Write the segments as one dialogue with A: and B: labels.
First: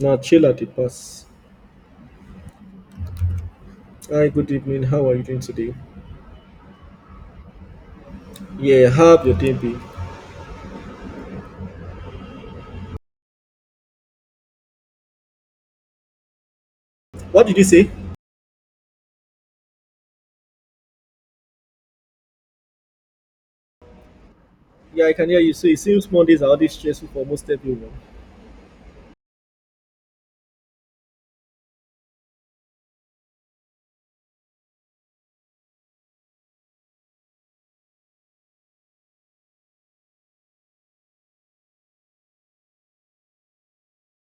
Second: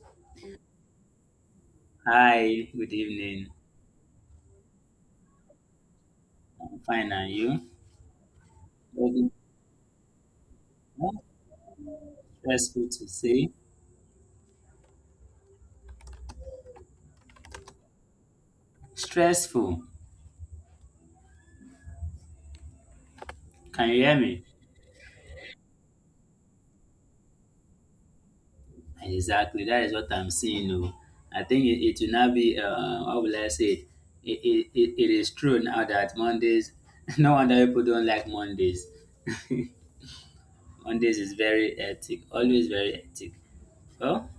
A: Now chill at the pass.
B: Hi, good evening.
A: Hi, good evening. How are you doing today?
B: I'm fine, and you?
A: Yeah, how have
B: Nothing
A: your day been?
B: stressful to say.
A: What did you say?
B: Stressful. Can you hear me?
A: Yeah, I can hear you. So it seems Mondays are always stressful for most everyone.
B: Exactly. That is what I'm seeing. Oh, I think it will not be. How will I say it? It is true now that Mondays. No wonder people don't like Mondays. Mondays is very hectic. Always very hectic. Well,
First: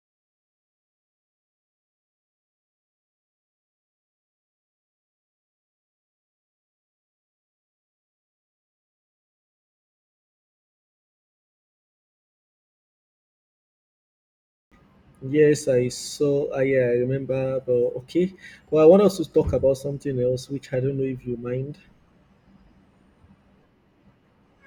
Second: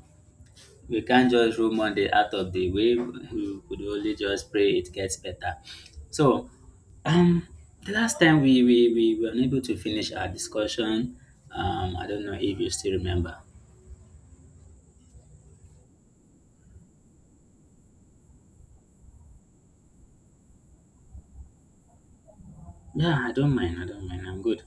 B: we can't just rule Monday out of the way. We could only just pray it gets better. So, um, the last time we were unable to finish our discussion, I don't know if you still remember.
A: Yes, I saw. I yeah, I remember. But okay. Well, I want us to talk about something else, which I don't know if you mind.
B: Yeah, I don't mind. I don't mind. I'm good.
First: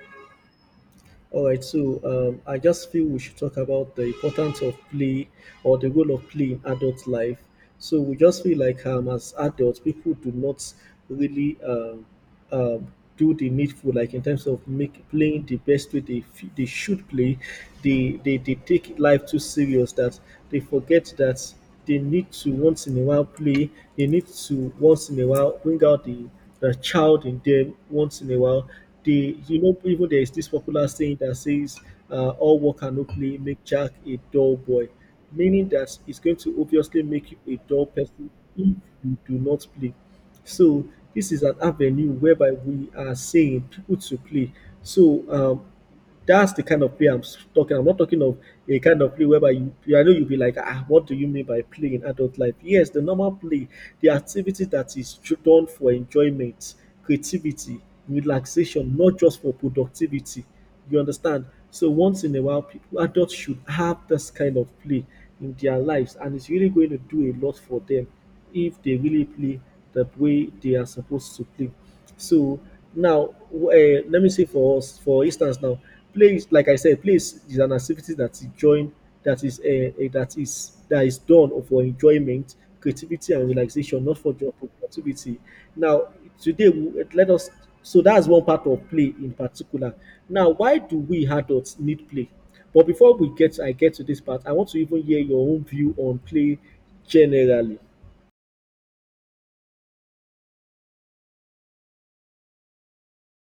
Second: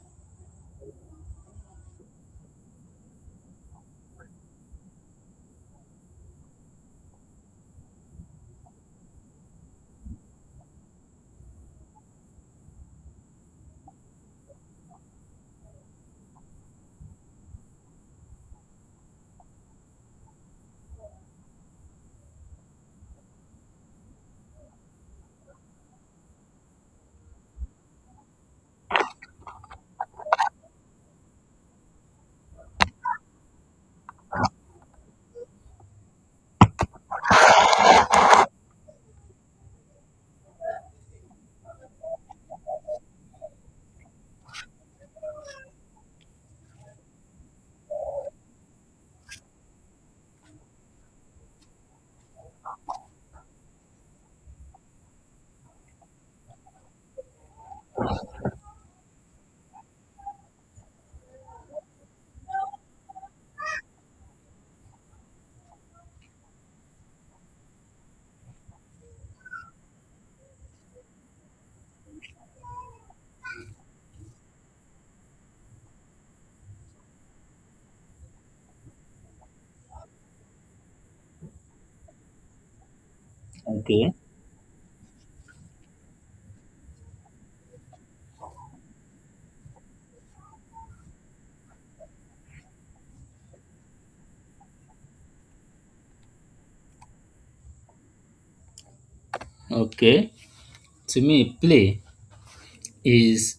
A: All right, so I just feel we should talk about the importance of play or the role of play in adult life. So we just feel like as adults, people do not really um, do the needful, like in terms of make playing the best way they should play. They take life too serious that they forget that they need to once in a while play, they need to once in a while bring out the child in them once in a while. They, you know, even there is this popular saying that says, all work and no play make Jack a dull boy, meaning that it's going to obviously make you a dull person if you do not play. So this is an avenue whereby we are saying people to play. So that's the kind of play I'm talking. I'm not talking of a kind of play whereby you, I know you'll be like, ah, what do you mean by play in adult life? Yes, the normal play, the activity that is done for enjoyment, creativity, relaxation, not just for productivity. You understand? So once in a while, people, adults should have this kind of play in their lives, and it's really going to do a lot for them if they really play the way they are supposed to play. So now, let me say for us, for instance, now play is like I said, play is an activity that is joined, that is done for enjoyment, creativity, and relaxation,
B: Okay.
A: not for job productivity. Now, today, let us. So that's one part of play in particular. Now, why do we adults need play? But I get to this part, I want to even hear your own view on play generally.
B: Okay. To me, play is,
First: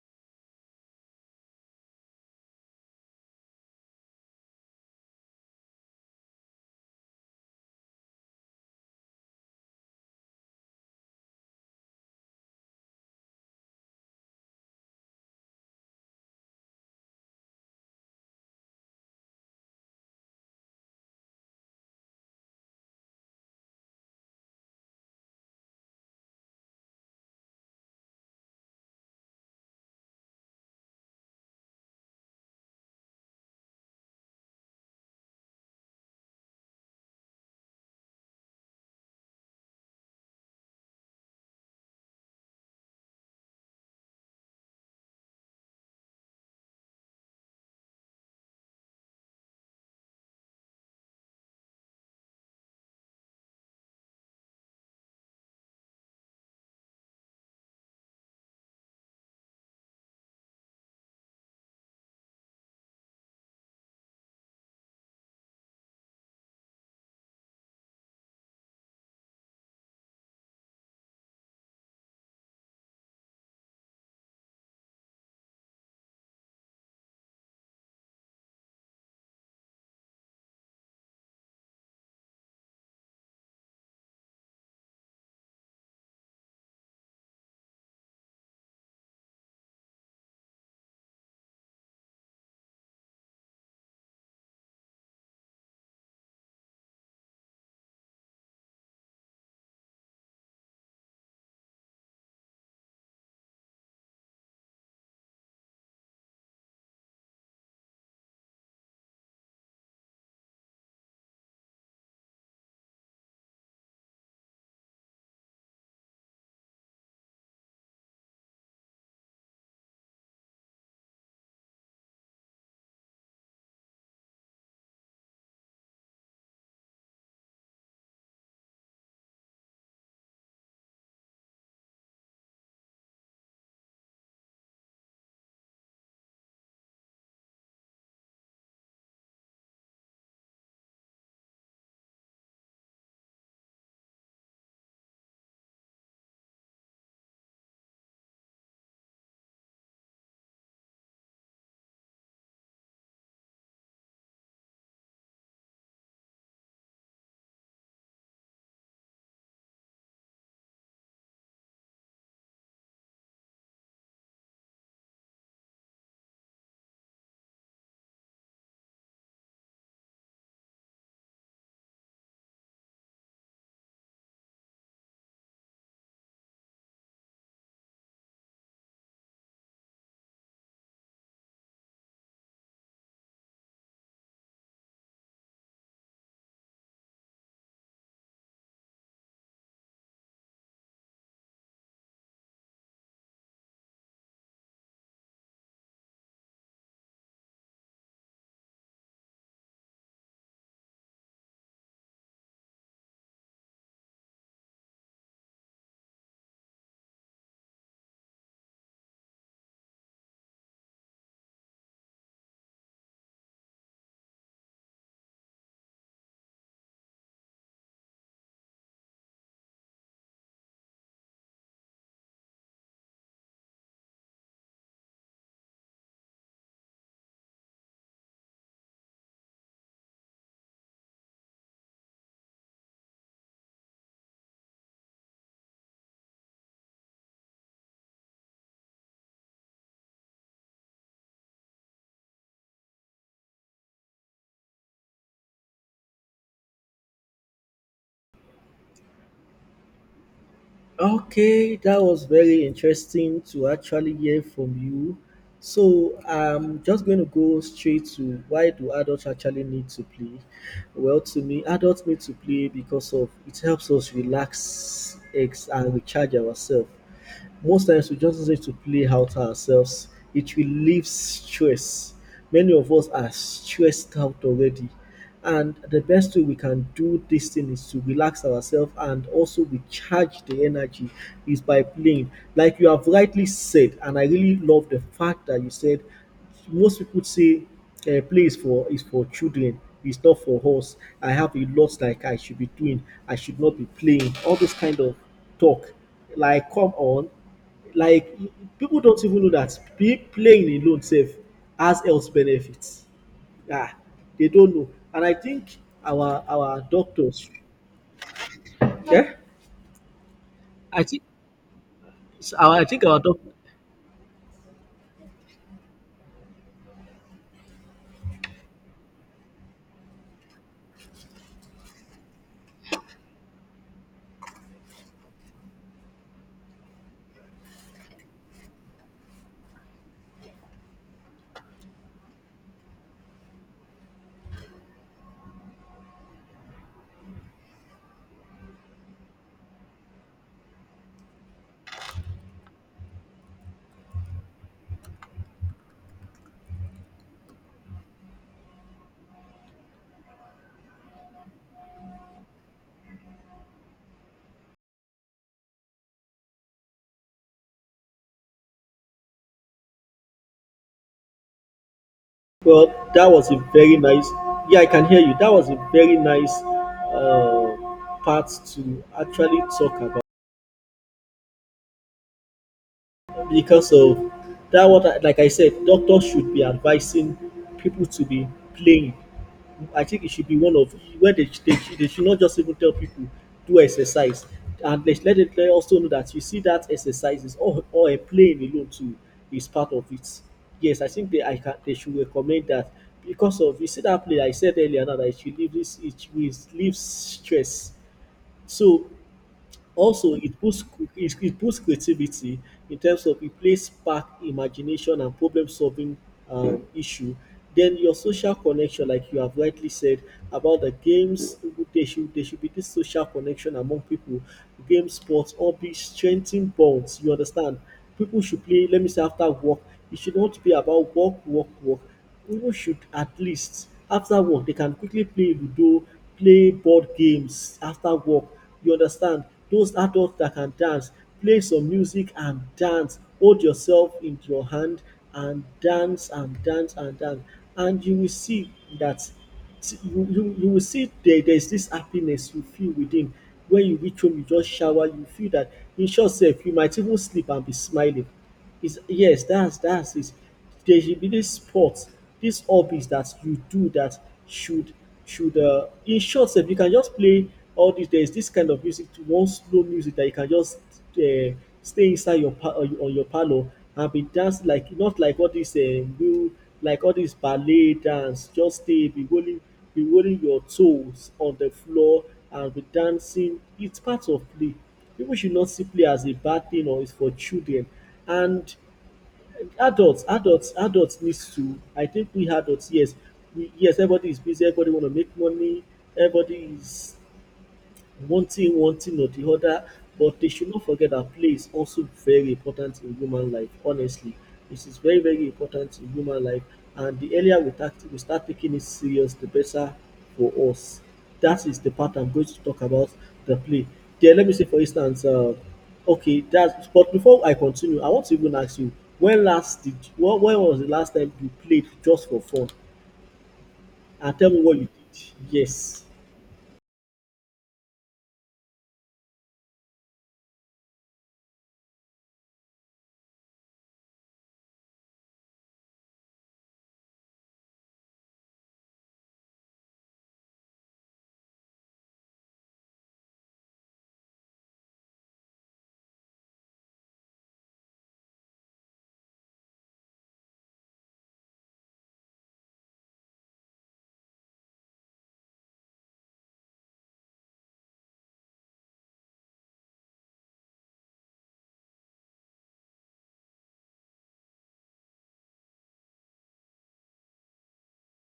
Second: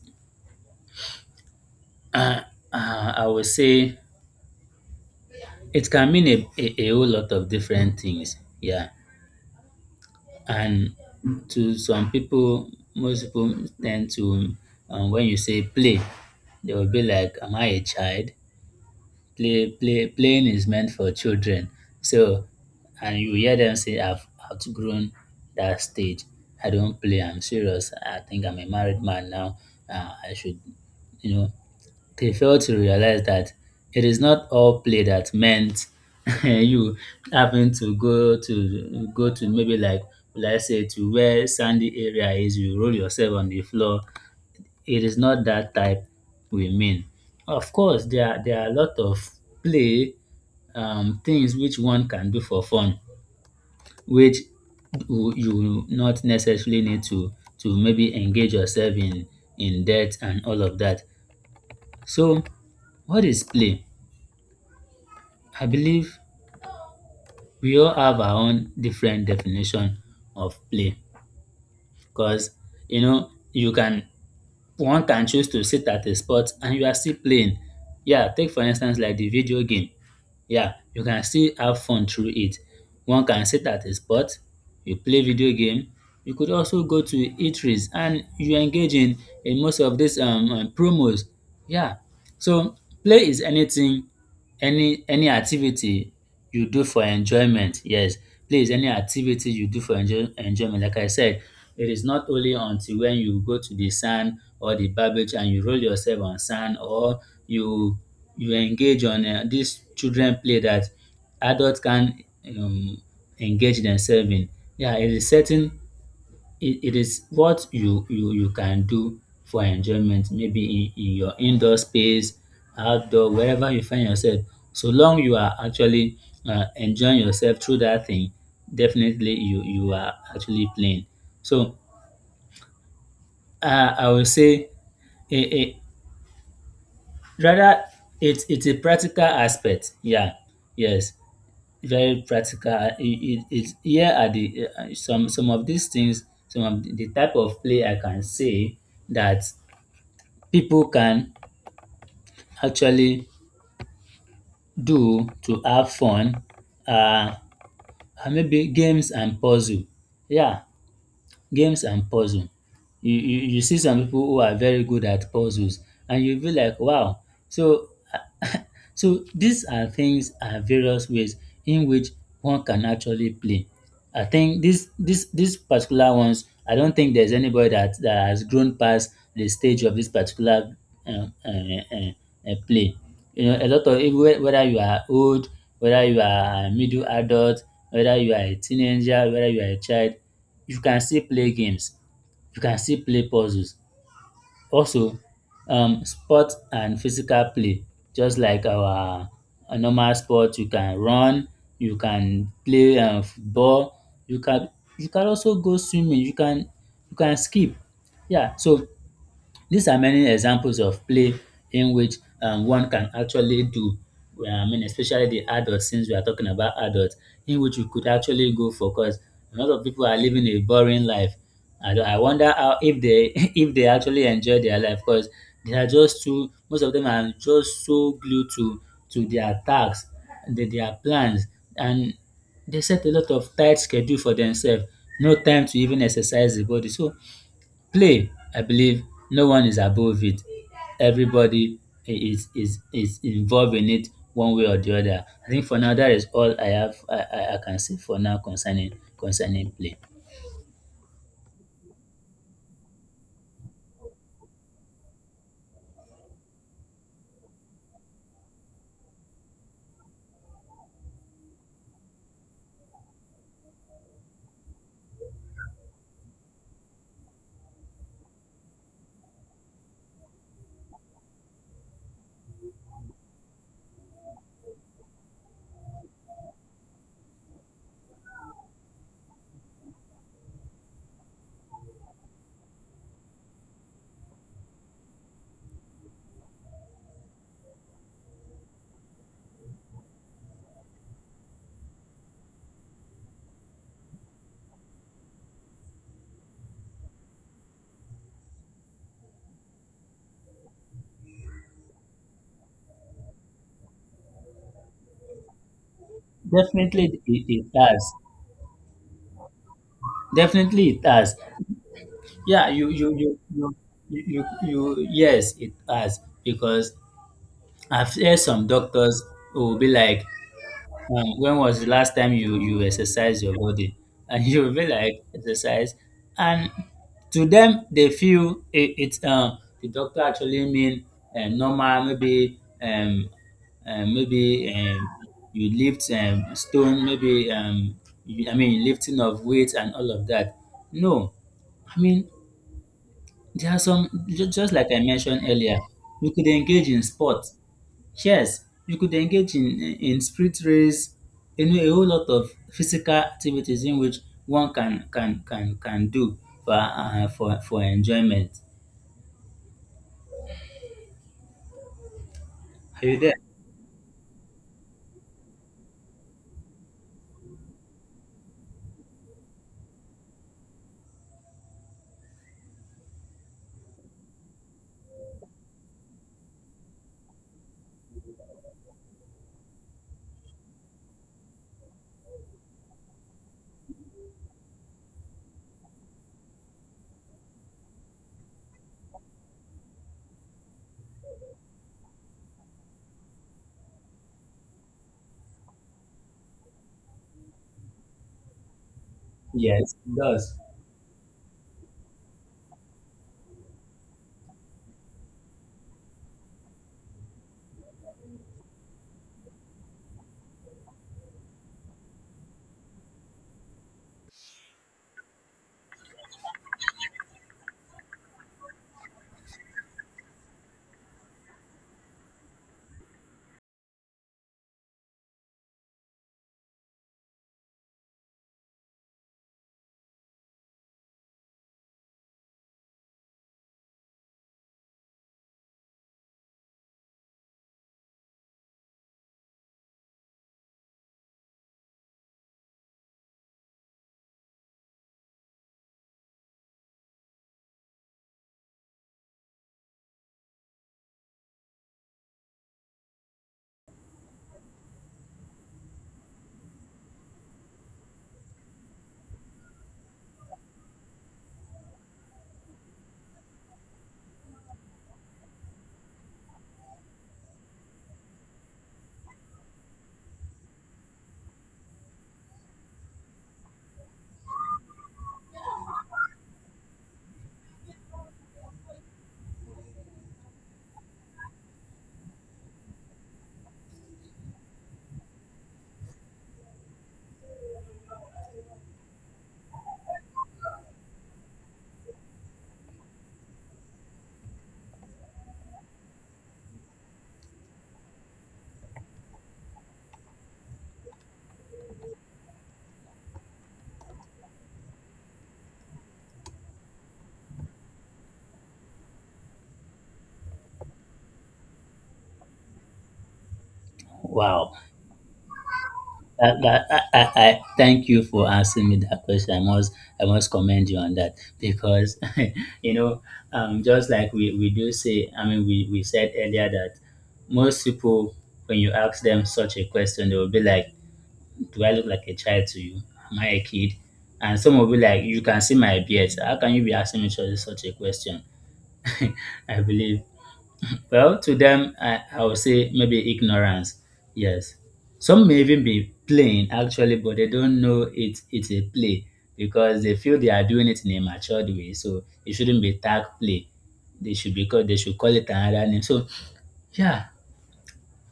B: uh, I would say, it can mean a whole lot of different things. Yeah. And to some people, most people tend to, when you say play, they will be like, "Am I a child?" Playing is meant for children. So, and you hear them say, "I've outgrown that stage. I don't play. I'm serious. I think I'm a married man now. I should, you know, they fail to realize that it is not all play that meant you having to go to maybe like let's say to where sandy area is, you roll yourself on the floor. It is not that type we mean. Of course, there are a lot of play things which one can do for fun, which you not necessarily need to maybe engage yourself in debt and all of that. So what is play? I believe we all have our own different definition of play, because you know you can, one can choose to sit at a spot and you are still playing. Yeah, take for instance like the video game. Yeah, you can still have fun through it. One can sit at a spot, you play video game. You could also go to eateries and you engage in, most of these promos. Yeah, so play is anything, any activity you do for enjoyment. Yes, please, any activity you do for enjoyment. Like I said, it is not only until when you go to the sand or the barbage and you roll yourself on sand, or you engage on this children play that adults can um, engage themselves in. Yeah, it is certain it is what you can do for enjoyment, maybe in, your indoor space, outdoor, wherever you find yourself, so long you are actually enjoying yourself through that thing. Definitely you are actually playing. So I will say a rather it's a practical aspect. Yeah, yes, very practical. It's here are the some of these things, some of the type of play I can say that people can actually do to have fun are maybe games and puzzle. Yeah, games and puzzle. You see some people who are very good at puzzles and you'll be like wow. So so these are things, are various ways in which one can actually play. I think this particular ones, I don't think there's anybody that has grown past the stage of this particular uh, uh, uh, play. You know, a lot of whether you are old, whether you are a middle adult, whether you are a teenager, whether you are a child, you can still play games. You can still play puzzles. Also, sport and physical play, just like our normal sport. You can run, you can play football, you can also go swimming, you can skip. Yeah, so these are many examples of play in which one can actually do, I mean, especially the adults, since we are talking about adults, in which you could actually go for, because a lot of people are living a boring life. I wonder how, if they if they actually enjoy their life, because they are just too, most of them are just so glued to their tasks, their plans, and they set a lot of tight schedule for themselves. No time to even exercise the body. So play, I believe no one is above it. Everybody is involved in it one way or the other. I think for now that is all I have, I can say for now concerning play.
A: Okay, that was very interesting to actually hear from you. So I'm just going to go straight to why do adults actually need to play? Well, to me, adults need to play because of it helps us and recharge ourselves. Most times we just need to play out ourselves. It relieves stress. Many of us are stressed out already. And the best way we can do this thing is to relax ourselves and also recharge the energy is by playing. Like you have rightly said, and I really love the fact that you said most people say play is for children. It's not for us. I have a lot like I should be doing, I should not be playing all this kind of talk. Like come on. Like people don't even know that pe playing alone sef has health benefits. um they don't know, and I think our
B: Definitely
A: doctors.
B: it has.
A: Yeah,
B: Definitely
A: I
B: it
A: think
B: has. Yeah,
A: our I think our doctor.
B: yes, it has, because I've heard some doctors who will be like, when was the last time you exercise your body? And you'll be like exercise, and to them they feel it's the doctor actually mean normal, maybe maybe you lift stone, maybe you, I mean, lifting of weight and all of that. No, I mean, there are some, just like I mentioned earlier, you could engage in sport. Yes, you could engage in sprint race, you know, a whole lot of physical activities in which one can do for enjoyment.
A: Well,
B: Are you
A: that
B: there?
A: was a very nice. Yeah, I can hear you. That was a very nice um part to actually talk about. Because of that, what I, like I said, doctors should be advising people to be playing. I think it should be one of where they should not just even tell people do exercise, and they should let it let also know that you see that exercise is or a playing alone too is part of it. Yes, I think they I can they should recommend that, because of you see that play I said earlier now that it relieves stress. So
B: Yes, it
A: also, it
B: does.
A: boosts it it boosts creativity in terms of it plays spark imagination and problem solving issue. Then your social connection, like you have rightly said about the games, there should be this social connection among people. Game, sports, hobbies strengthen bonds. You understand? People should play, let me say, after work. It should not be about work, work, work. People should at least, after work, they can quickly play Ludo, play board games after work. You understand? Those adults that can dance, play some music and dance. Hold yourself in your hand and dance and dance and dance. And you will see that. See, you will see there is this happiness you feel within. When you reach home, you just shower, you feel that, in short sef, you might even sleep and be smiling. Is yes, that's it. There should be this sport, this hobbies that you do that should should in short sef, you can just play all this. There is this kind of music to one slow music that you can just uh, stay inside your on your on your parlour and be dance, like not like all this real, like all this ballet dance. Just stay be rolling, be rolling your toes on the floor and be dancing. It's part of play. People should not see play as a bad thing or it's for children. And adults needs to, I think we adults, yes, we yes everybody is busy, everybody want to make money, everybody is one thing or the other. But they should not forget that play is also very important in human life. Honestly, it is very very important in human life. And the earlier we start taking it serious, the better for us. That is the part I'm going to talk about the play. There, let me say for instance, okay, that's but before I continue, I want to even ask you when was the last time you played just for fun? And tell me
B: Wow.
A: what you did. Yes.
B: That, that, I thank you for asking me that question. I must, I must commend you on that, because you know, just like we do say, I mean we said earlier that most people, when you ask them such a question, they will be like, do I look like a child to you? Am I a kid? And some will be like, you can see my beard. How can you be asking me such a question? I believe. Well, to them, I would say maybe ignorance. Yes. Some may even be playing actually, but they don't know it's a play, because they feel they are doing it in a matured way. So it shouldn't be tag play. They should call it another name. So yeah,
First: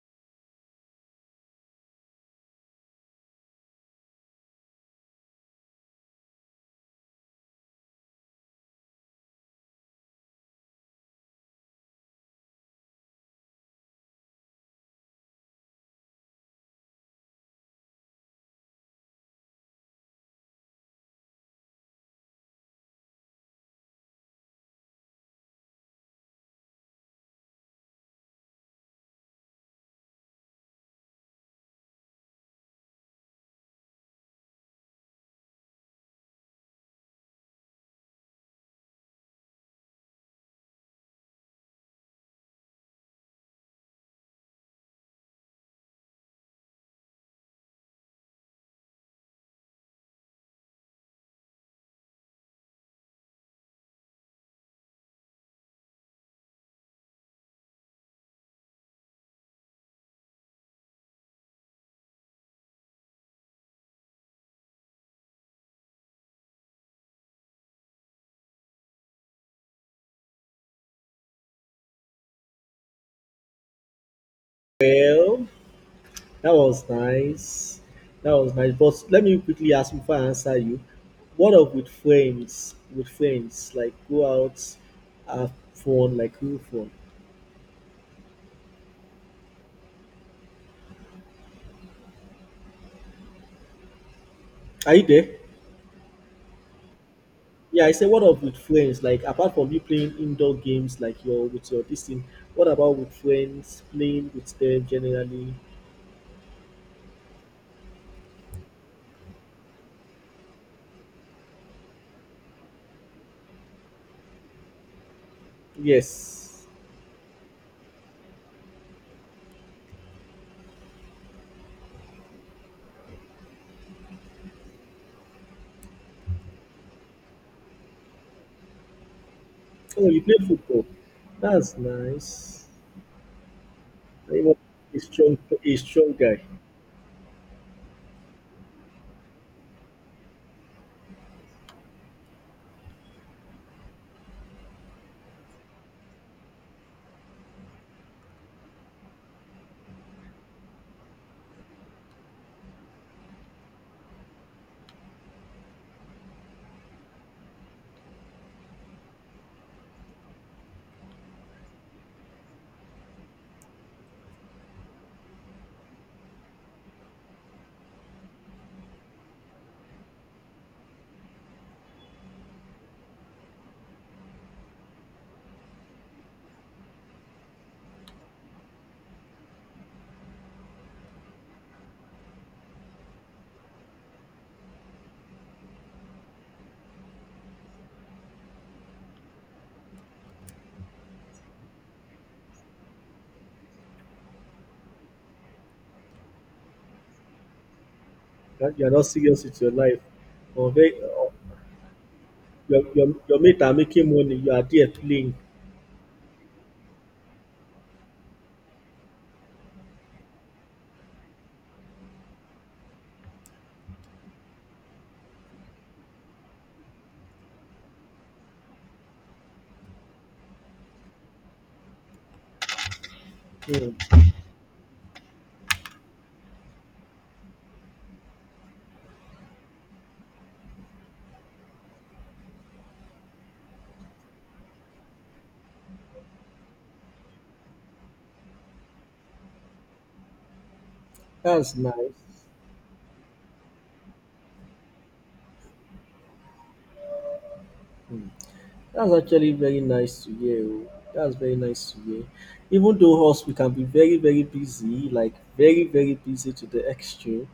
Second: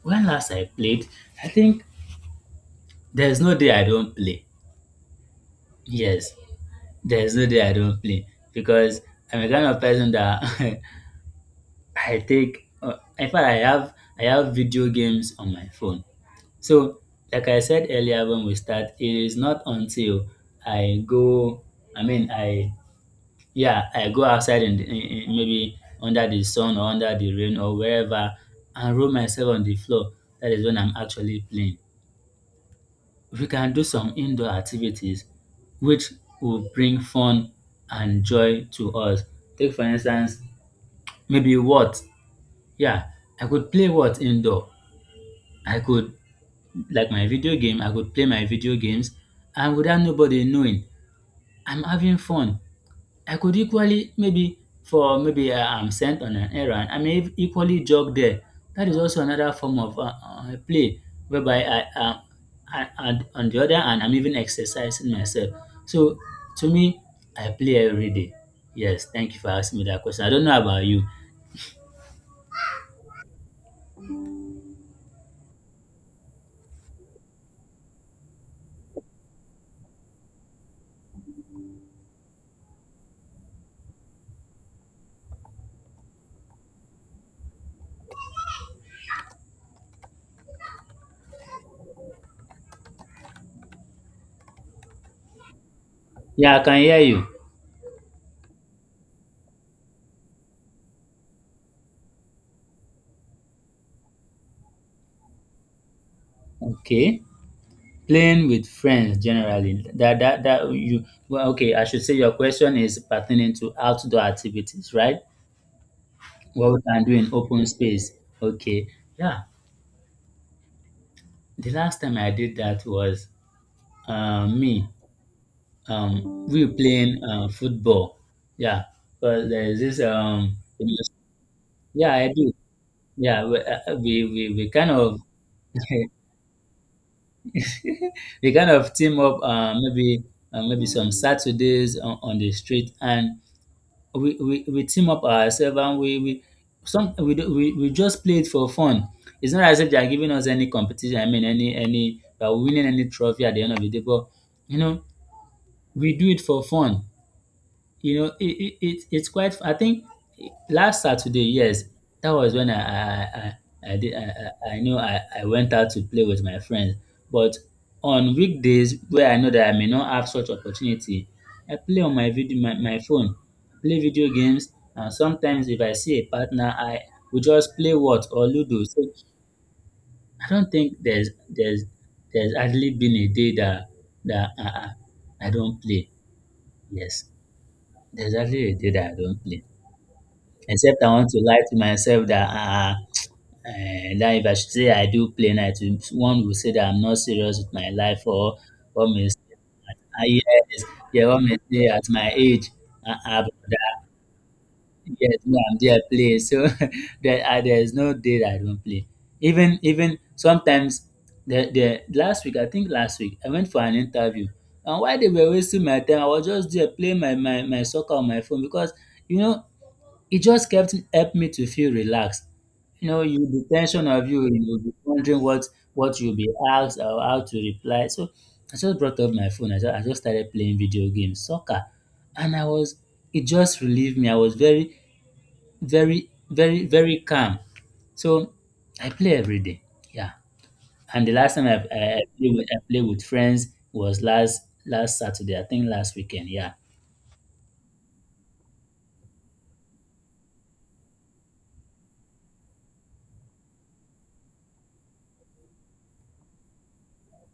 B: when last I played, I think there's no day I don't play. Yes. There's no day I don't play, because I'm a kind of person that I take. In fact, I have video games on my phone. So, like I said earlier when we start, it is not until I go. I mean, I, yeah, I go outside and maybe under the sun or under the rain or wherever, and roll myself on the floor. That is when I'm actually playing. We can do some indoor activities which will bring fun and joy to us. Take for instance, maybe what? Yeah, I could play what indoor. I could, like my video game, I could play my video games, and without nobody knowing, I'm having fun. I could equally maybe I am sent on an errand, I may equally jog there. That is also another form of play, whereby and on the other hand, I'm even exercising myself. So to me, I play every day. Yes, thank you for asking me that question. I don't know about you.
A: Well, that was nice. That was nice. But let me quickly ask before I answer you. What up with friends? With friends, like go out, have fun, like real fun. Are you there?
B: Yeah, I can hear you.
A: Yeah, I said what up with friends? Like apart from you playing indoor games, like your with your this thing. What about with friends? Playing with them generally.
B: Okay. Playing with friends generally. That that that you well, okay, I should say your question is pertaining to outdoor activities, right?
A: Yes.
B: What we can do in open space. Okay, yeah. The last time I did that was me. We were playing football. Yeah, but there's this.
A: Oh, you play football. That's
B: Yeah, I do.
A: nice.
B: Yeah, we
A: I'm
B: we kind
A: a
B: of
A: strong, a strong guy.
B: we kind of team up. Maybe maybe some Saturdays on, the street, and we team up ourselves, and we some we, do- we just play it for fun. It's not as if they are giving us any competition. I mean, any we are winning any trophy at the end of the day, but you know we do it for fun. It's quite, I think, last Saturday. Yes, that was when I did I know I went out to play with my friends. But on weekdays, where I know that I may not have such opportunity, I play on my phone, play video games. And sometimes if I see a partner, I will just play what or ludo. So I don't think there's hardly been a day that that uh, i I- I don't play. Yes, there's hardly a day that I don't play, except I want to lie to myself that, ah, that if I should say I do play night, one will say that I'm not serious with my life. Or
A: You're not
B: one may
A: serious
B: say,
A: with your life.
B: ah,
A: Or
B: yes.
A: very,
B: Yeah,
A: or,
B: one may say at my age,
A: your
B: ah,
A: your
B: ah,
A: mate are
B: brother,
A: making money, you are there
B: yes,
A: playing.
B: me I'm there play. So there, ah, there is no day that I don't play. Even sometimes, the last week, I think last week, I went for an interview, and while they were wasting my time, I was just there playing my soccer on my phone, because you know it just kept helped me to feel relaxed. You know, you the tension
A: Hmm,
B: of you'll be wondering what you'll be asked or how to reply. So I just brought up my phone. I just started playing video games, soccer, and I was it just relieved me. I was very calm. So I play every day. Yeah. And the last time
A: that's nice.
B: I played with friends was last last Saturday. I think last weekend. Yeah.
A: That's actually very nice to hear. Oh. That's very nice to hear. Even though us we can be very very busy, like very very busy to the extreme.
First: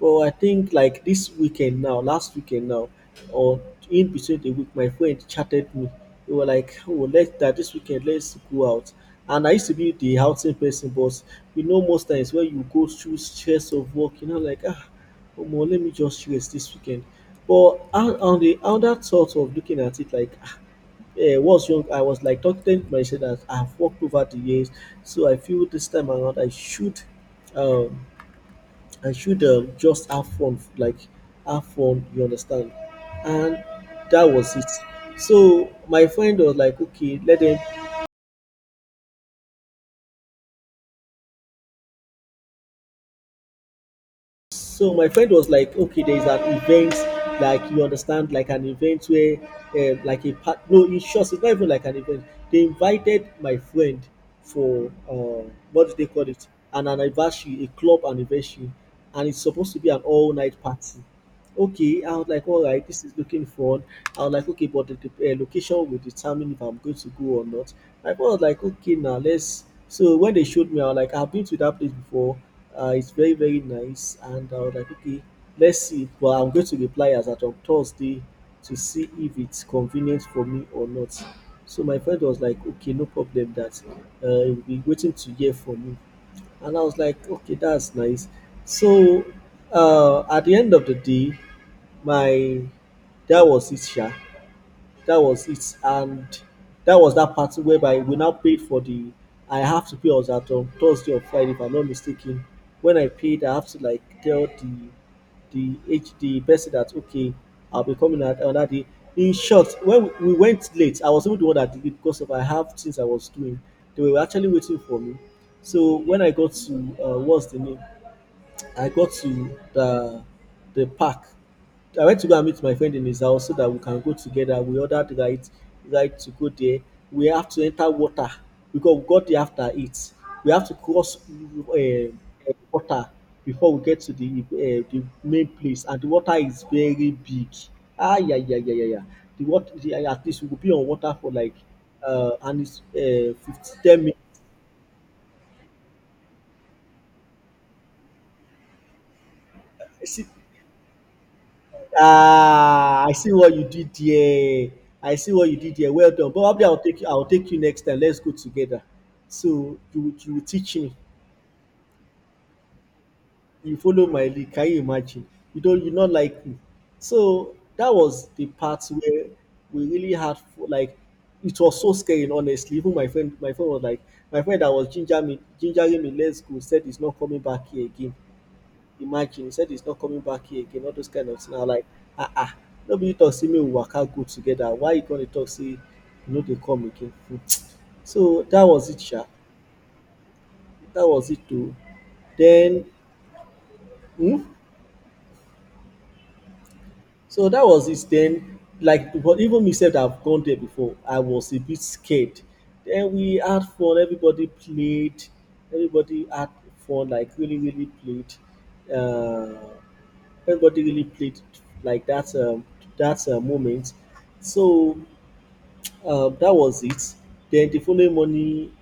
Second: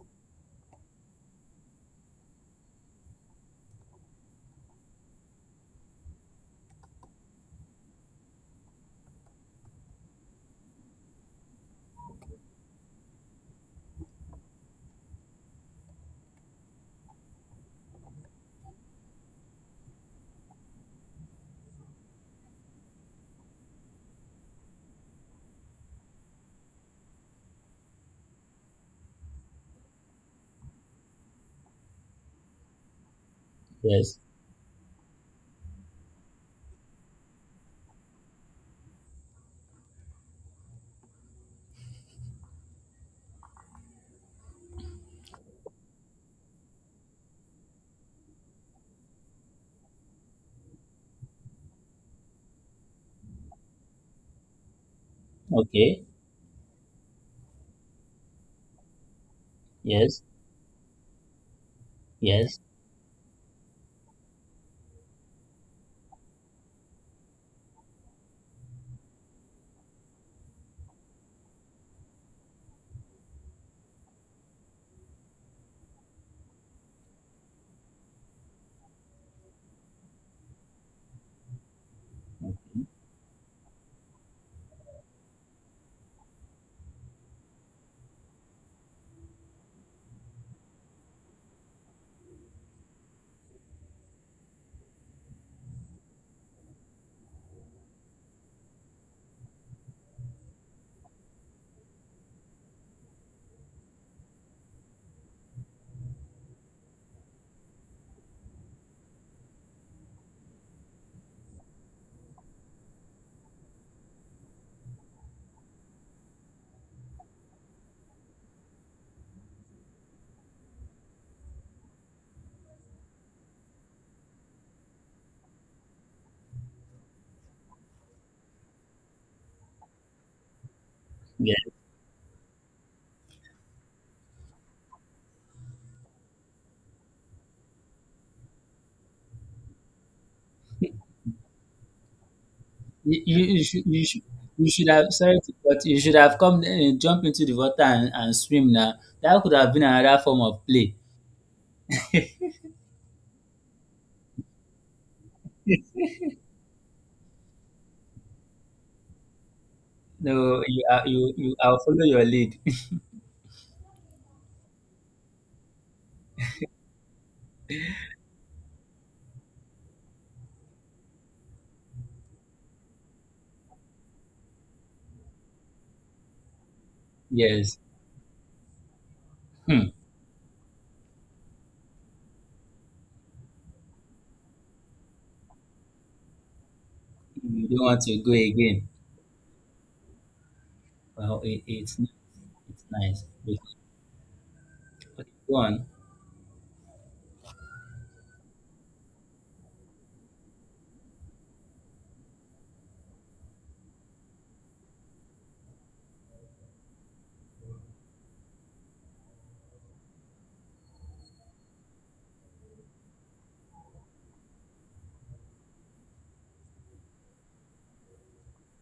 A: But I think like this weekend now, last weekend now, or in between the week, my friend chatted me. They were like, "Oh, let's that this weekend, let's go out." And I used to be the outing person, but you know, most times when you go through stress of work, you know, like ah, omo, let me just rest this weekend. But on the other thought of looking at it, like ah, eh, was young, I was like talking to myself that I've worked over the years, so I feel this time around um, I should just have fun, like have fun. You understand? And
B: Yes.
A: that was it. So my friend was like, okay, let them. So my friend was like, okay, there is an event, like you understand, like an event where, like a part. No, in short, it's not even like an event. They invited my friend for what do
B: Okay.
A: they call it? An anniversary, a club anniversary, and it's supposed to be an
B: Yes.
A: all-night party. Okay, I was like,
B: Yes.
A: all right, this is looking fun. I was like, okay, but the location will determine if I'm going to go or not. My friend was like, okay, now let's. So when they showed me, I was like, I've been to that place before. It's very very nice, and I was like, okay, let's see. But I'm going to reply as at on Thursday to see if it's convenient for me or not. So my friend was like,
B: Okay.
A: okay, no problem. That he'll be waiting to hear from me, and I was like, okay, that's nice. So, at the end of the day, my that was it sha, that was it, and that was that part whereby we now paid for the I have to pay us at Thursday or Friday if I'm not mistaken. When I paid, I have to like tell the person that okay, I'll be coming at another day. In short, when we went late, I was even the one that did it because of I have things I was doing. They were actually waiting for me. So when I got to what's the name, I got to the park. I went to go and meet my friend in his house so that we can go together. We ordered ride to go there. We have to enter water because we got there after it. We have to cross
B: Yes.
A: water before we get to the main place, and the water is very big. Ah, yeah yeah yeah yeah yeah. The water, the at least we will be on water for like and it's
B: You, you, you
A: fifty
B: should you
A: ten
B: should you should have, sorry, but you should have come, jump into the water and swim now. That could have been another
A: minutes
B: form of play.
A: Ah, I see what you did there. I see what you did there. Well done. Probably I'll take you next time. Let's go together. So, you
B: No,
A: teach
B: you
A: me.
B: are you you I'll follow your lead.
A: You follow my lead. Can you imagine? You don't you not like me. So that was the part where we really had like, it was so scary, honestly. Even my friend was like, my friend that was ginger me, gingering me, let's go, said he's not coming back
B: Yes.
A: here again. Imagine, he said
B: Hmm.
A: he's not coming back here again, all those kind of things. I am like, ah ah, nobody talk say me. We waka go together. Why you gonna talk say you no dey come again?
B: You don't want to go
A: So that
B: again.
A: was it sha, that was
B: Well,
A: it too.
B: it's nice.
A: Then
B: It's nice.
A: um
B: Okay, go on.
A: so that was it. Then, like, but even me sef that have gone there before, I was a bit scared. Then we had fun, everybody played, everybody had fun, like really really played everybody really played like that moment. So, that was it. Then the following morning,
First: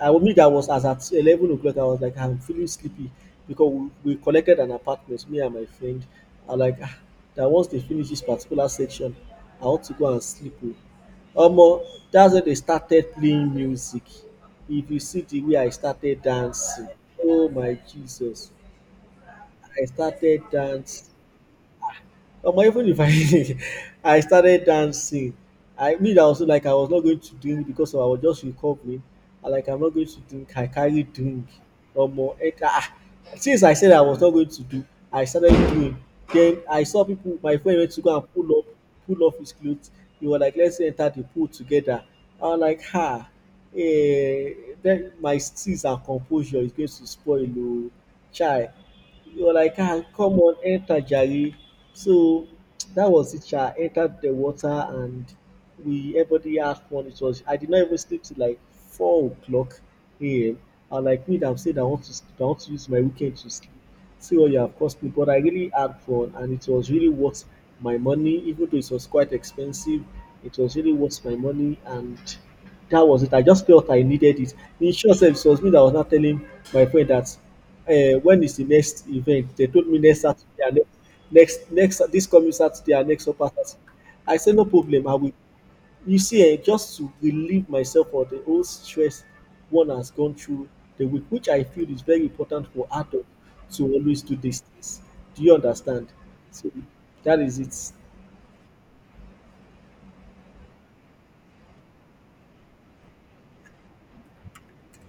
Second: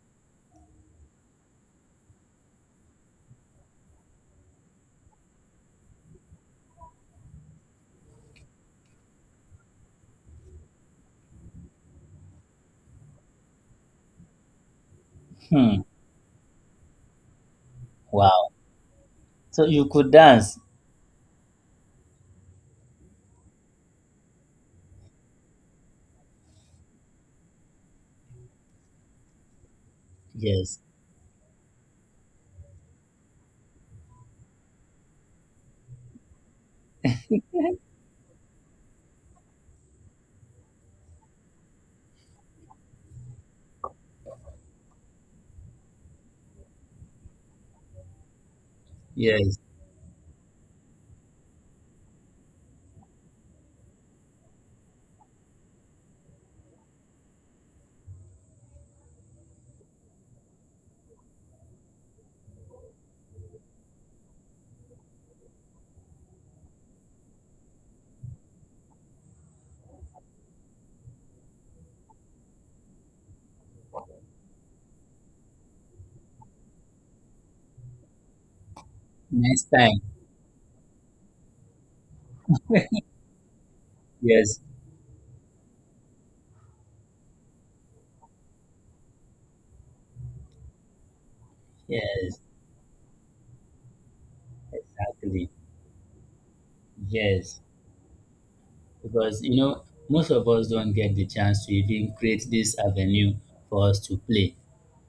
A: I mean that was as at 11 o'clock. I was like, I'm feeling sleepy because we collected an apartment. Me and my friend are like, ah, that once they finish this particular section, I want to go and sleep. Oh. Omo, that's when they started playing music. If you see the way I
B: Hmm.
A: started dancing, oh my
B: Wow.
A: Jesus,
B: So
A: I
B: you could
A: started
B: dance.
A: dancing. Omo, even if I I started dancing, I mean, I was like I was not going to drink because I was just recovering. I like I'm not going to drink. I
B: Yes.
A: carry drink. Omo, eh, ah, ah, since I said I was not going to do, I started doing. Then I saw people. My friend went to go and pull off his clothes. We were like, let's enter the pool together. I was like, ha, eh, then my steeze and composure is going to spoil, oh, chai. You were
B: Yes.
A: like, ah, come on, enter Jari. So that was it. I entered the water, and we everybody had fun. It was, I did not even sleep till like 4 o'clock AM. And like me that have said I want to sleep, I want to use my weekend to sleep. See what you have cost me. But I really had fun and it was really worth my money, even though it was quite expensive. It was really worth my money, and that was it. I just felt I needed it. In short sef, it was me that was now telling my friend that, "When is the next event?"
B: Next
A: They told me
B: time.
A: next Saturday and next next next this coming Saturday and next upper Saturday. I said,
B: Yes.
A: "No problem, I will." You see, just to relieve myself of the whole stress one has gone through the week, which I feel is very
B: Yes.
A: important for adult to always do these things. Do
B: Exactly.
A: you understand? So, that is
B: Yes.
A: it.
B: Because you know, most of us don't get the chance to even create this avenue for us to play.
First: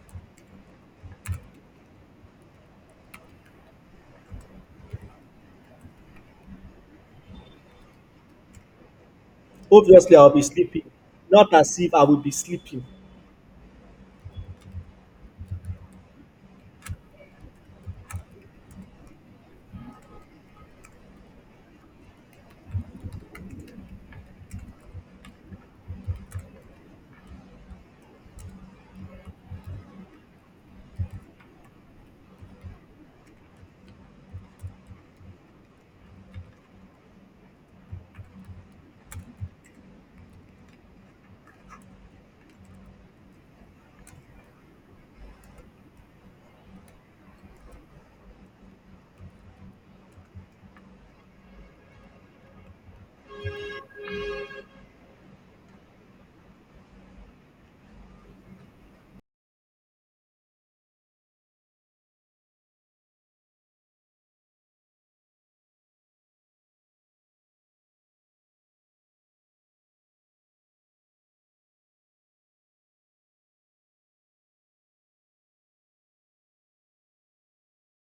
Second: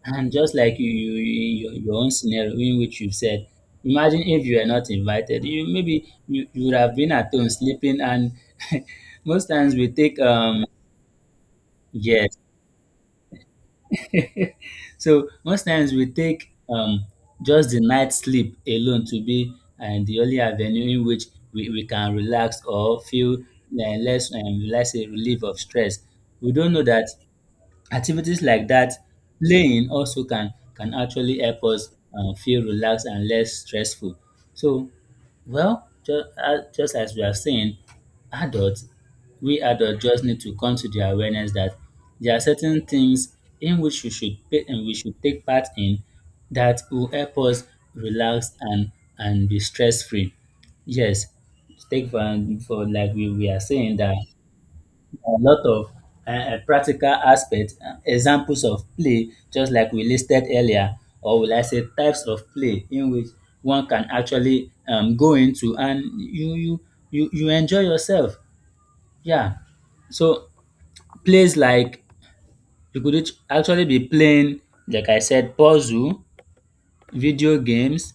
B: And just like you, your own scenario in which you've said, imagine if you were not invited, you, maybe you would have been at home sleeping and most times we
A: Obviously,
B: take
A: I'll be
B: um.
A: sleeping. Not as if I will be
B: Yes.
A: sleeping.
B: So most times we take just the night sleep alone to be, and the only avenue in which we can relax or feel less, let's say, relief of stress. We don't know that activities like that, playing also can actually help us feel relaxed and less stressful. So, well, just as we are saying, adults, we adults just need to come to the awareness that there are certain things in which we should pay, and we should take part in that will help us relax and be stress free. Yes, take for, for, like, we are saying that a lot of practical aspects, examples of play, just like we listed earlier, or will I say types of play in which one can actually, go into and you enjoy yourself. Yeah. So plays like, you could actually be playing, like I said, puzzle, video games,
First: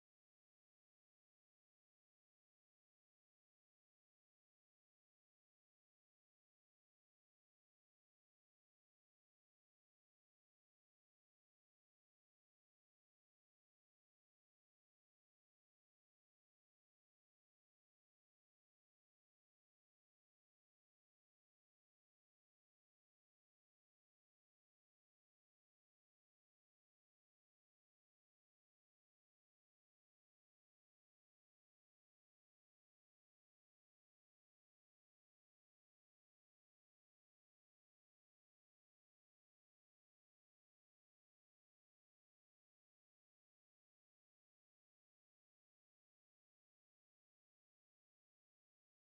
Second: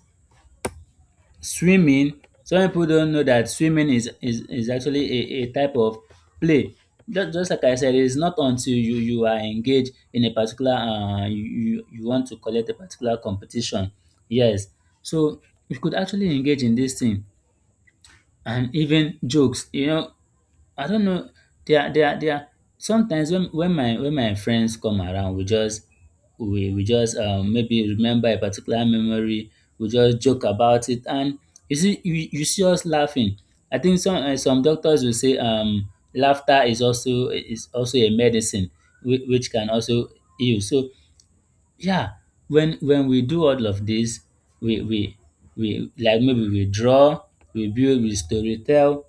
B: swimming. Some people don't know that is actually a type of play. Just like I said, it's not until you are engaged in a particular uh, you want to collect a particular competition. Yes. So you could actually engage in this thing, and even jokes, you know, I don't know. They are sometimes when when my friends come around, we just we just, maybe remember a particular memory. We just joke about it, and you see, you see us laughing. I think some, some doctors will say laughter is also, a medicine which can also heal. So yeah, when we do all of this, we we we, like, maybe we draw, we build, we storytell.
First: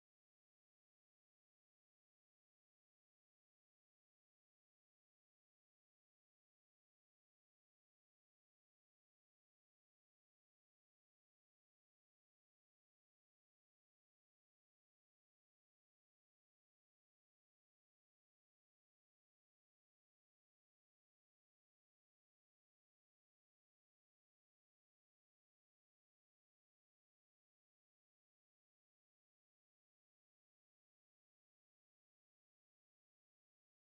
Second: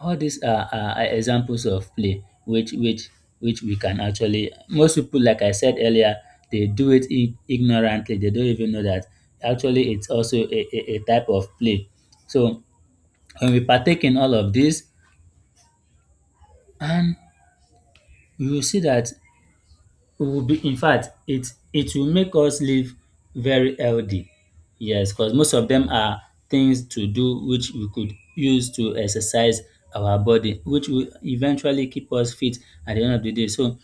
B: All these are examples of play which which we can actually, most people, like I said earlier, they do it, ignorantly. They don't even know that actually it's also a type of play. So when we partake in all of this, and we will see that we will be, in fact, it will make us live very healthy. Yes, because most of them are things to do which we could use to exercise our body, which will eventually keep us fit at the end of the day. So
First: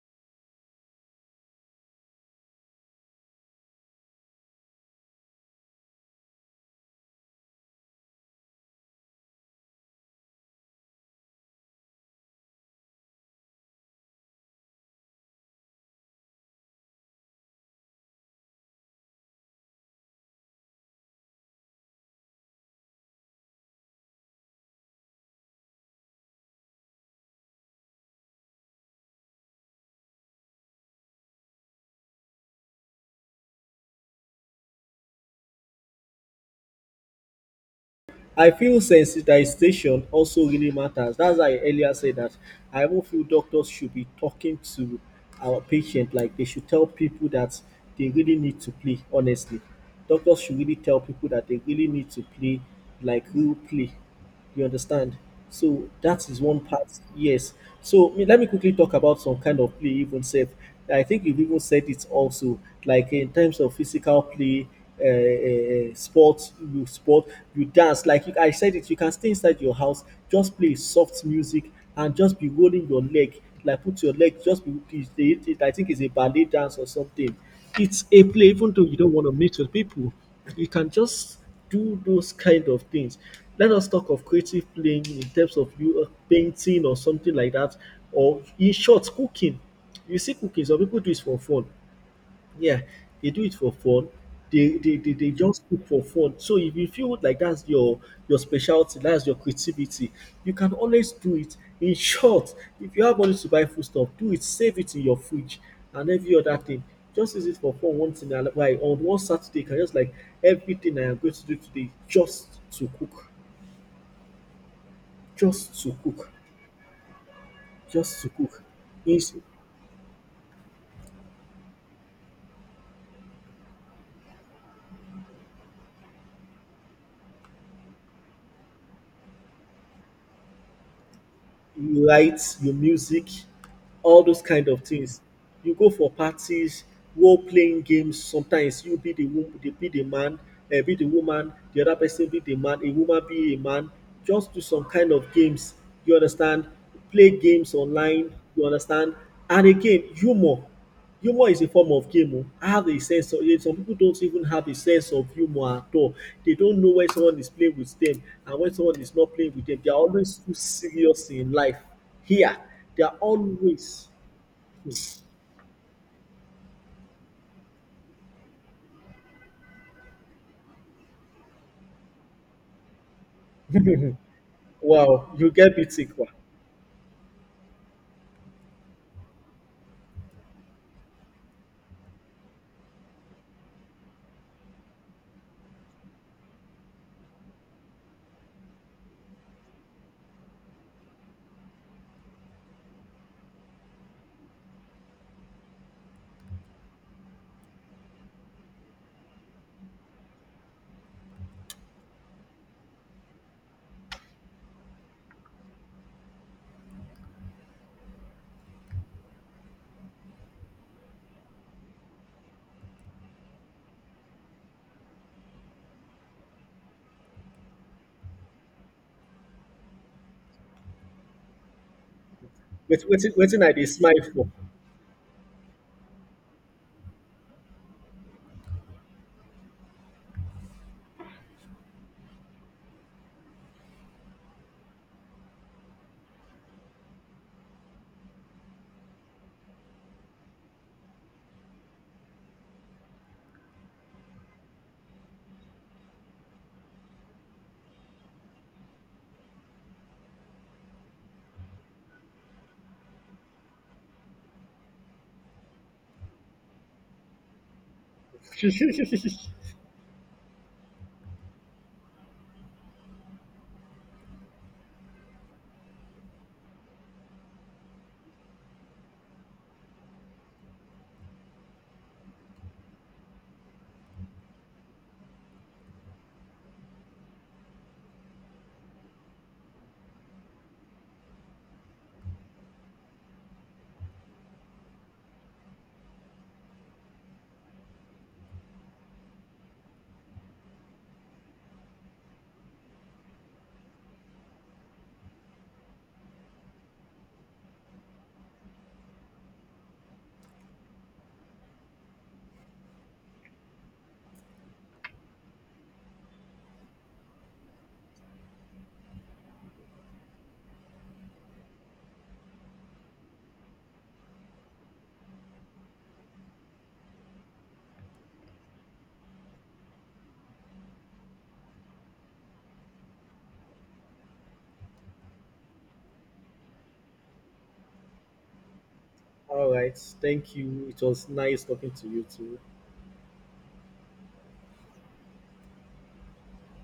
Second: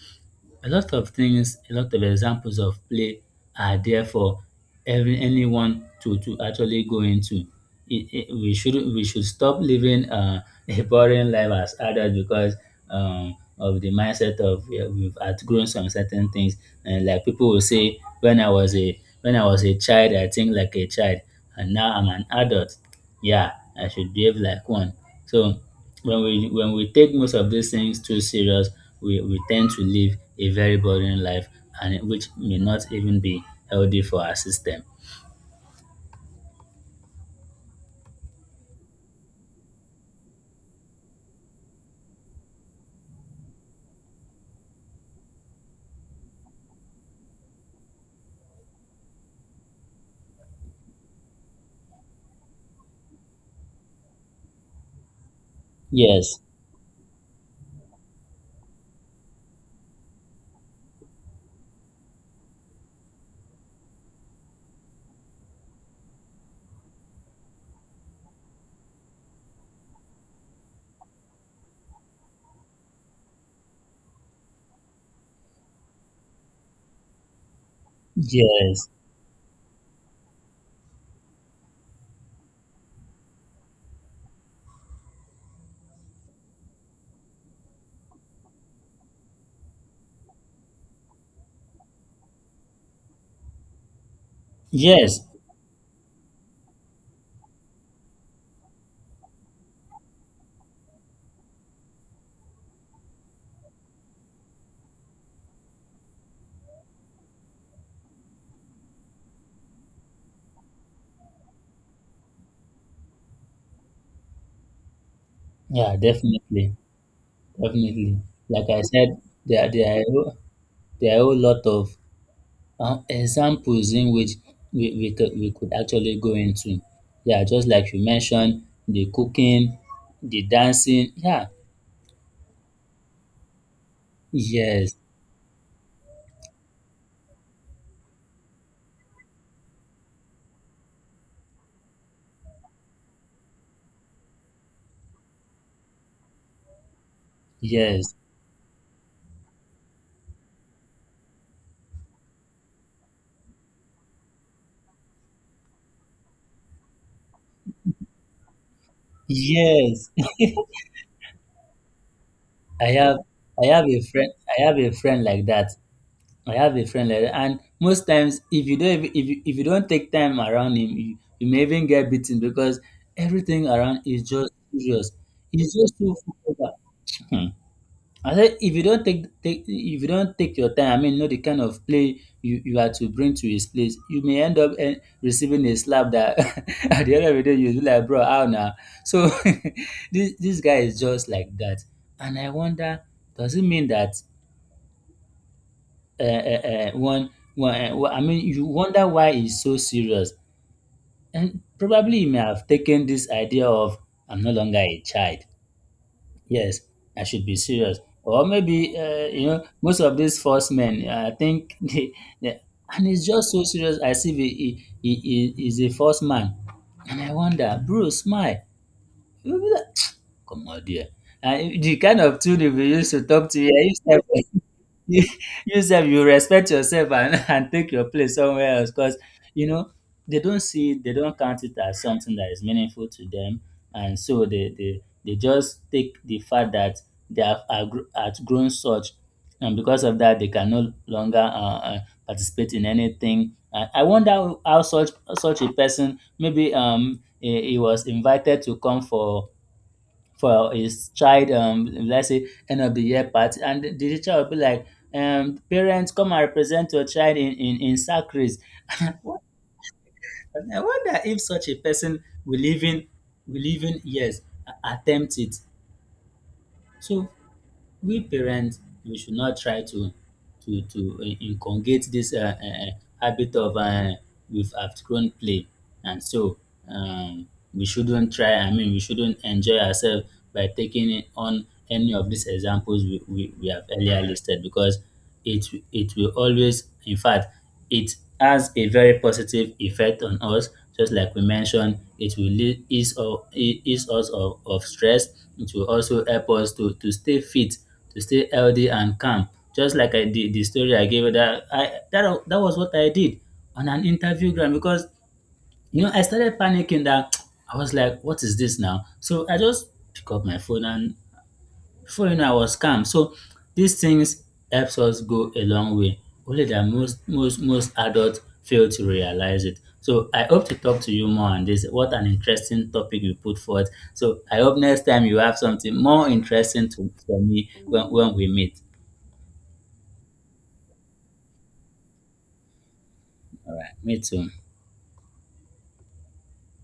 B: a lot of things, a lot of examples of play are there for every anyone to actually go into. We should stop living, a boring life as adults, because of the mindset of we've outgrown some certain things. And like people will say, when I was a, child, I think like a child, and now I'm an adult. Yeah, I should behave like one. So when we take most of these things too serious, we tend to live a very boring life, and which may not even be healthy for our system.
A: I feel sensitization also really matters. That's why I earlier said that I even feel doctors should be talking to our patient, like they should tell people that they really need to play, honestly. Doctors should really tell people that they really need to play like real play. You understand? So that is
B: Yes.
A: one part, yes. So, let me quickly talk about some kind of play even safe. I think you've even said it also, like in terms of physical play, sports, you sport, you dance. Like, you, I said it, you can stay inside your house, just play soft music and just be rolling your leg, like put your leg, just be, I think it's a ballet dance or something. It's a play, even though
B: Yes.
A: you don't want to meet with people, you can just do those kind of things. Let us talk of creative playing in terms of you painting or something like that, or in short, cooking. You see, cooking, some people do it for fun, yeah, they do it for fun. They, they, they,
B: Yes.
A: they just cook for fun. So if you feel like that's your specialty, that's your creativity, you can always do it. In short, if you have money to buy food stuff, do it, save it in your fridge and every other thing. Just use it for fun once in a while. On one Saturday, you can just like, everything I am going to do today, just to cook, just to
B: Yeah,
A: cook,
B: definitely. Definitely.
A: just to cook.
B: Like I said,
A: It's-
B: there are a whole lot of examples in which we could actually go into. Yeah, just like you mentioned, the cooking, the dancing. Yeah.
A: you write your music, all those kind of
B: Yes.
A: things. You go for parties, role playing games. Sometimes you be be the man, be the woman. The other person be the man. A woman be a man. Just do some kind of games. You understand? Play games
B: Yes.
A: online. You understand? And again, humor. Humor is a form of game oh. I have a sense of it. Some people don't even have a sense of humor at all. They don't know when someone is playing with them and when someone is not playing with them. They are
B: Yes.
A: always too serious in life. Here,
B: I
A: they are
B: have I have a
A: always.
B: friend, I have
A: Hmm.
B: a friend like that. I have a friend like that, and most times if you don't even, if you don't take time around him, you may even get beaten, because everything around is just serious.
A: Wow, you
B: He's
A: get
B: just
A: beating.
B: too
A: Wow.
B: focused. I said if you don't take, if you don't take your time, I mean, know the kind of play you are to bring to his place, you may end up, eh, receiving a slap that at the end of the day you'll be like, bro, how now? So this guy is just like that. And I wonder, does it mean that one, well, I mean, you wonder why he's so serious. And probably he may have taken this idea of, I'm no longer a child. Yes, I should be serious. Or maybe, you know, most of these first men, I think, they, and it's just so serious as if he is a first man. And I wonder, bro, smile. You be like, come on, dear. And the kind of tune we
A: Wait,
B: used to
A: waiting,
B: talk to,
A: waiting
B: yeah,
A: I dey
B: you
A: smile
B: yourself,
A: for.
B: you, yourself, you respect yourself and, and take your place somewhere else, because, you know, they don't count it as something that is meaningful to them, and so they just take the fact that they have outgrown such, and because of that, they can no longer, participate in anything. And I wonder how such, such a person, maybe um, he was invited to come for, his child, um, let's say, end of the year party, and the teacher will be like, parents, come and represent your child in sack race. And I wonder if such a person will even, yes, attempt it. So we parents, we should not try to in- inculcate this, habit of we've outgrown play, and so, um, we shouldn't try. I mean, we shouldn't enjoy ourselves by taking on any of these examples we have earlier listed, because it will always, in fact, it has a very positive effect on us. Just like we mentioned, it will ease us of stress. It will also help us to stay fit, to stay healthy and calm. Just like I did, the story I gave you that that was what I did on an interview ground, because you know I started panicking that I was like, what is this now? So I just pick up my phone, and before you know, I was calm. So these things helps us go a long way. Only that most adults fail to realize it. So I hope to talk to you more on this. What an interesting topic you put forth. So I hope next time you have something more interesting to for me when we meet.
A: All right, thank you. It was nice talking to you too.
B: All right, me too.